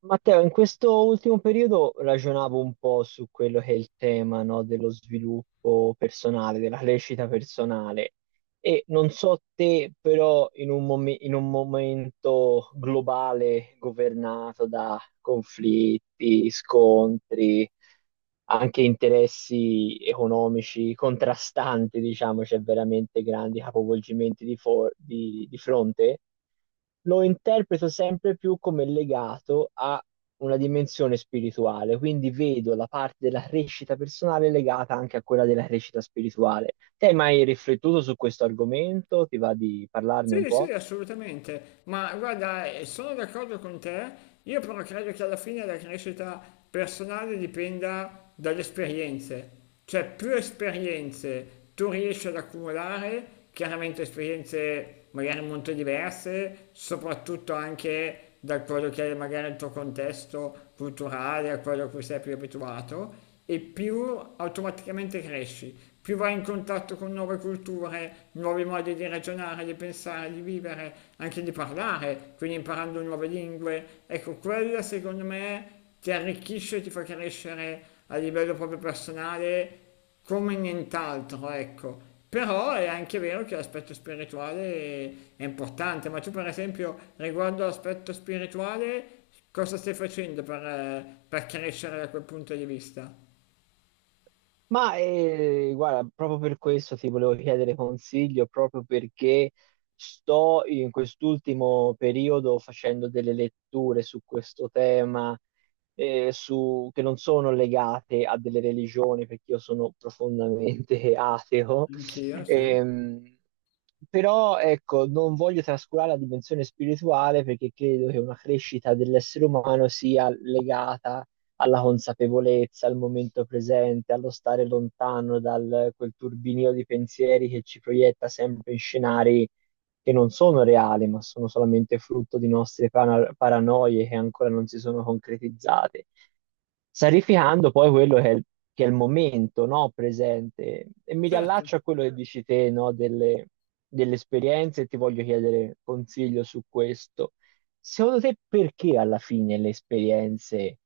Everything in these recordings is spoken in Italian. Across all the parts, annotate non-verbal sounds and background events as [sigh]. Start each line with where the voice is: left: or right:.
right: Matteo, in questo ultimo periodo ragionavo un po' su quello che è il tema, no, dello sviluppo personale, della crescita personale e non so te, però in un, in un momento globale governato da conflitti, scontri, anche interessi economici contrastanti, diciamo, c'è veramente grandi capovolgimenti di, di fronte, lo interpreto sempre più come legato a una dimensione spirituale, quindi vedo la parte della crescita personale legata anche a quella della crescita spirituale. Te hai mai riflettuto su questo argomento? Ti va di parlarne un
left: Sì,
right: po'?
left: sì, assolutamente, ma guarda, sono d'accordo con te, io però credo che alla fine la crescita personale dipenda dalle esperienze, cioè più esperienze tu riesci ad accumulare, chiaramente esperienze magari molto diverse, soprattutto anche da quello che è magari il tuo contesto culturale, a quello a cui sei più abituato, e più automaticamente cresci, più vai in contatto con nuove culture, nuovi modi di ragionare, di pensare, di vivere, anche di parlare, quindi imparando nuove lingue. Ecco, quella secondo me ti arricchisce e ti fa crescere a livello proprio personale come nient'altro, ecco. Però è anche vero che l'aspetto spirituale è importante, ma tu per esempio riguardo all'aspetto spirituale cosa stai facendo per crescere da quel punto di vista?
right: Ma guarda, proprio per questo ti volevo chiedere consiglio, proprio perché sto in quest'ultimo periodo facendo delle letture su questo tema, che non sono legate a delle religioni, perché io sono profondamente [laughs] ateo.
left: Anch'io, sì,
right: Ehm, però ecco, non voglio trascurare la dimensione spirituale perché credo che una crescita dell'essere umano sia legata alla consapevolezza, al momento presente, allo stare lontano da quel turbinio di pensieri che ci proietta sempre in scenari che non sono reali, ma sono solamente frutto di nostre paranoie che ancora non si sono concretizzate, sarificando poi quello che è il momento, no, presente. E mi
left: certo,
right: riallaccio a quello che dici te, no, delle, delle esperienze e ti voglio chiedere consiglio su questo. Secondo te perché alla fine le esperienze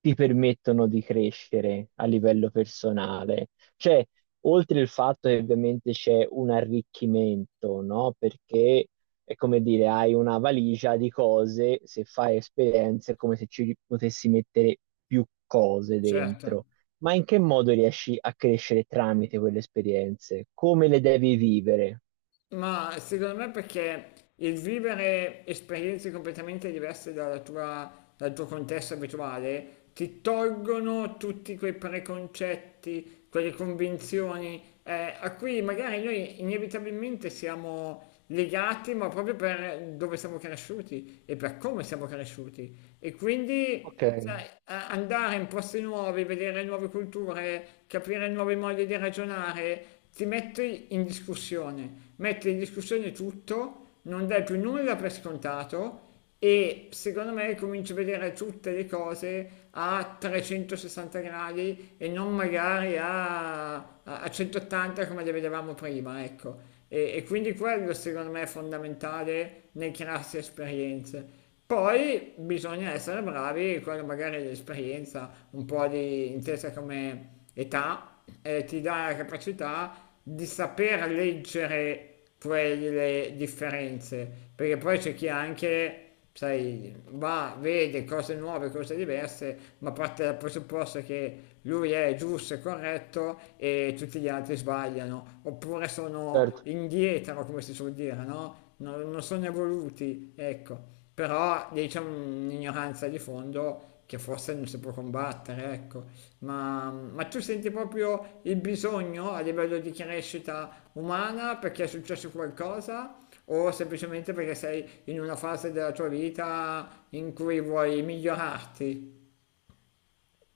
right: ti permettono di crescere a livello personale? Cioè, oltre il fatto che ovviamente c'è un arricchimento, no? Perché è come dire, hai una valigia di cose, se fai esperienze è come se ci potessi mettere più cose
left: certo.
right: dentro. Ma in che modo riesci a crescere tramite quelle esperienze? Come le devi vivere?
left: Ma secondo me perché il vivere esperienze completamente diverse dalla tua- dal tuo contesto abituale ti tolgono tutti quei preconcetti, quelle convinzioni a cui magari noi inevitabilmente siamo legati, ma proprio per dove siamo cresciuti e per come siamo cresciuti. E quindi
right: Ok,
left: sai, andare in posti nuovi, vedere nuove culture, capire nuovi modi di ragionare, ti metti in discussione tutto, non dai più nulla per scontato e secondo me cominci a vedere tutte le cose a 360 gradi e non magari a, a 180 come le vedevamo prima, ecco. E quindi quello secondo me è fondamentale nel crearsi esperienze. Poi bisogna essere bravi, quello magari è l'esperienza, un po' di intesa come età, ti dà la capacità di saper leggere quelle differenze, perché poi c'è chi anche, sai, va, vede cose nuove, cose diverse, ma parte dal presupposto che lui è giusto e corretto e tutti gli altri sbagliano, oppure sono
right: certo.
left: indietro, come si suol dire, no? Non sono evoluti, ecco, però lì c'è un'ignoranza di fondo che forse non si può combattere, ecco. Ma tu senti proprio il bisogno a livello di crescita umana perché è successo qualcosa o semplicemente perché sei in una fase della tua vita in cui vuoi migliorarti?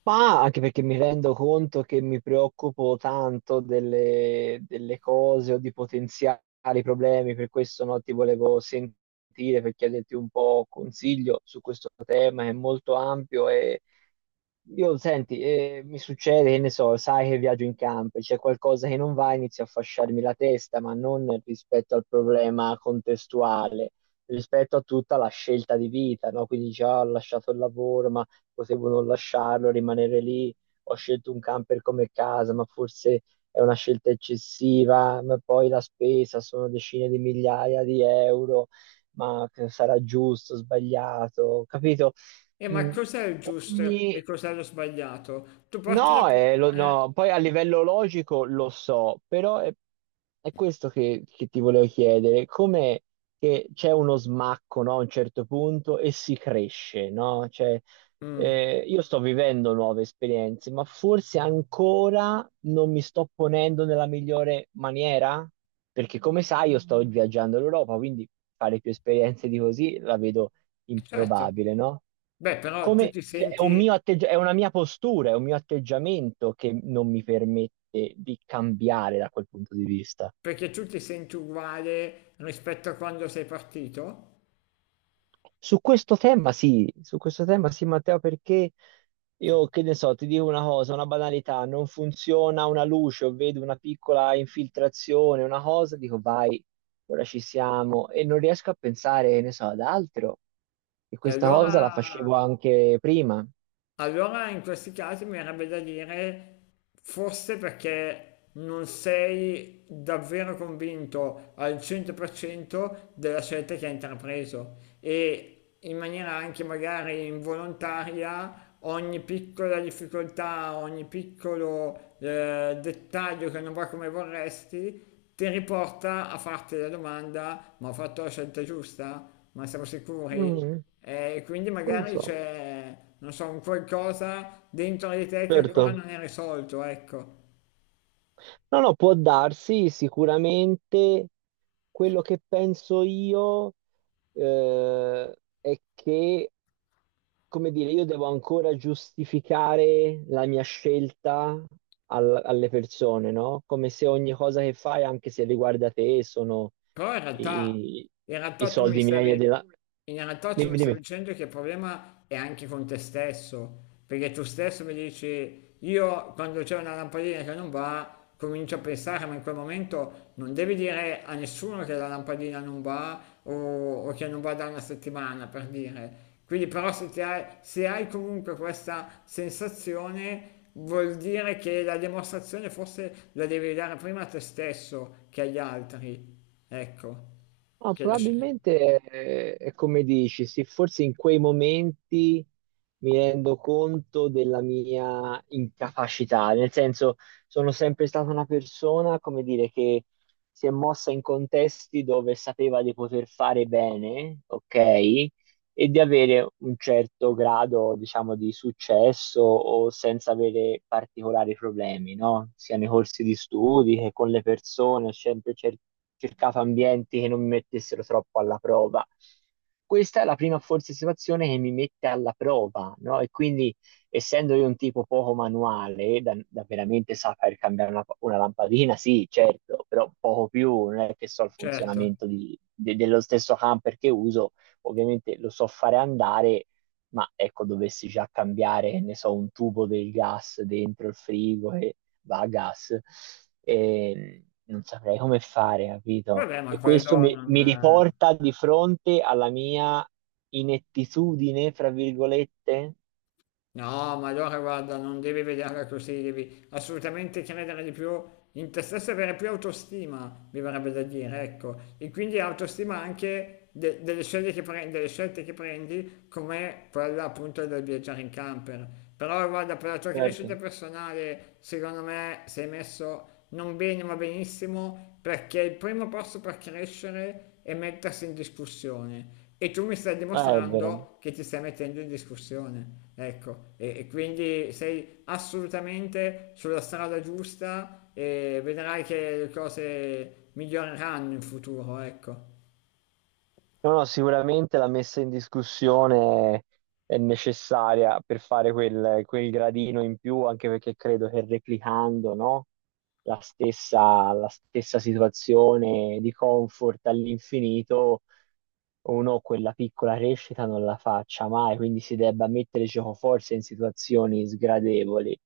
right: Ma anche perché mi rendo conto che mi preoccupo tanto delle, delle cose o di potenziali problemi, per questo no, ti volevo sentire per chiederti un po' consiglio su questo tema che è molto ampio e io, senti, mi succede, che ne so, sai che viaggio in campo, c'è qualcosa che non va, inizio a fasciarmi la testa, ma non rispetto al problema contestuale, rispetto a tutta la scelta di vita, no? Quindi già ho lasciato il lavoro, ma potevo non lasciarlo, rimanere lì. Ho scelto un camper come casa, ma forse è una scelta eccessiva, ma poi la spesa sono decine di migliaia di euro, ma che sarà giusto, sbagliato, capito?
left: E ma
right: Mm.
left: cos'è il giusto e
right: Ogni...
left: cos'è lo sbagliato? Tu parti da...
right: No,
left: pre-
right: no, poi a livello logico lo so, però è questo che ti volevo chiedere, come che c'è uno smacco, no, a un certo punto e si cresce, no? Cioè,
left: Mm,
right: io sto vivendo nuove esperienze, ma forse ancora non mi sto ponendo nella migliore maniera, perché come sai io sto viaggiando l'Europa, quindi fare più esperienze di così la vedo
left: certo.
right: improbabile, no?
left: Beh, però tu
right: Come,
left: ti
right: cioè, è un
left: senti
right: è una mia postura, è un mio atteggiamento che non mi permette di cambiare da quel punto di vista.
left: perché tu ti senti uguale rispetto a quando sei partito?
right: Su questo tema sì, su questo tema sì, Matteo, perché io che ne so, ti dico una cosa, una banalità, non funziona una luce o vedo una piccola infiltrazione, una cosa, dico vai, ora ci siamo e non riesco a pensare, che ne so, ad altro. E
left: E
right: questa
left: allora
right: cosa la facevo anche prima.
left: Allora in questi casi mi verrebbe da dire, forse perché non sei davvero convinto al 100% della scelta che hai intrapreso e in maniera anche magari involontaria ogni piccola difficoltà, ogni piccolo dettaglio che non va come vorresti, ti riporta a farti la domanda, ma ho fatto la scelta giusta? Ma siamo sicuri?
right: Mm.
left: E quindi
right: Non lo
left: magari
right: so.
left: c'è, non so, un qualcosa dentro di te che ancora
right: Certo.
left: non è risolto, ecco.
right: No, no, può darsi sicuramente quello che penso io eh, è che, come dire, io devo ancora giustificare la mia scelta alle persone, no? Come se ogni cosa che fai, anche se riguarda te, sono
left: Però
right: i,
left: in
right: i
left: realtà tu mi
right: soldi miei e
left: stavi,
right: della...
left: in realtà tu mi
right: Dimmi,
left: stavi
right: dimmi.
left: dicendo che il problema è anche con te stesso, perché tu stesso mi dici, io quando c'è una lampadina che non va, comincio a pensare, ma in quel momento non devi dire a nessuno che la lampadina non va o che non va da una settimana, per dire. Quindi però se hai comunque questa sensazione vuol dire che la dimostrazione forse la devi dare prima a te stesso che agli altri. Ecco,
right: No,
left: che la sci-
right: probabilmente è come dici, sì, forse in quei momenti mi rendo conto della mia incapacità, nel senso sono sempre stata una persona, come dire, che si è mossa in contesti dove sapeva di poter fare bene, ok? E di avere un certo grado, diciamo, di successo o senza avere particolari problemi, no? Sia nei corsi di studi che con le persone, ho sempre cercato ambienti che non mi mettessero troppo alla prova. Questa è la prima forse situazione che mi mette alla prova, no? E quindi, essendo io un tipo poco manuale, da, da veramente saper cambiare una lampadina, sì, certo, però poco più, non è che so il
left: certo.
right: funzionamento dello stesso camper che uso ovviamente lo so fare andare, ma ecco, dovessi già cambiare, ne so, un tubo del gas dentro il frigo e va a gas, e non saprei come fare, capito?
left: Vabbè, ma
right: E questo
left: quello
right: mi, mi
left: non...
right: riporta di fronte alla mia inettitudine, fra virgolette.
left: No, ma allora guarda, non devi vederla così, devi assolutamente credere di più in te stesso e avere più autostima, mi verrebbe da dire, ecco. E quindi autostima anche delle scelte che prendi, delle scelte che prendi, come quella appunto del viaggiare in camper. Però guarda, per la tua crescita
right: Certo.
left: personale, secondo me sei messo non bene ma benissimo, perché il primo passo per crescere è mettersi in discussione. E tu mi stai
right: È vero.
left: dimostrando che ti stai mettendo in discussione, ecco, e quindi sei assolutamente sulla strada giusta e vedrai che le cose miglioreranno in futuro, ecco.
right: No, no, sicuramente la messa in discussione è necessaria per fare quel, quel gradino in più, anche perché credo che replicando, no, la stessa situazione di comfort all'infinito, uno quella piccola crescita non la faccia mai, quindi si debba mettere giocoforza in situazioni sgradevoli.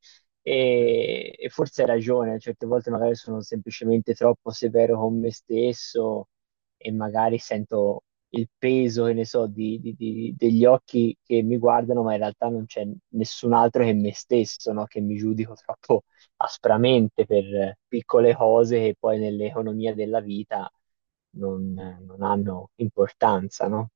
left: Sì.
right: E forse hai ragione, certe volte magari sono semplicemente troppo severo con me stesso e magari sento il peso, che ne so, degli occhi che mi guardano, ma in realtà non c'è nessun altro che me stesso, no? Che mi giudico troppo aspramente per piccole cose che poi nell'economia della vita non, non hanno importanza, no?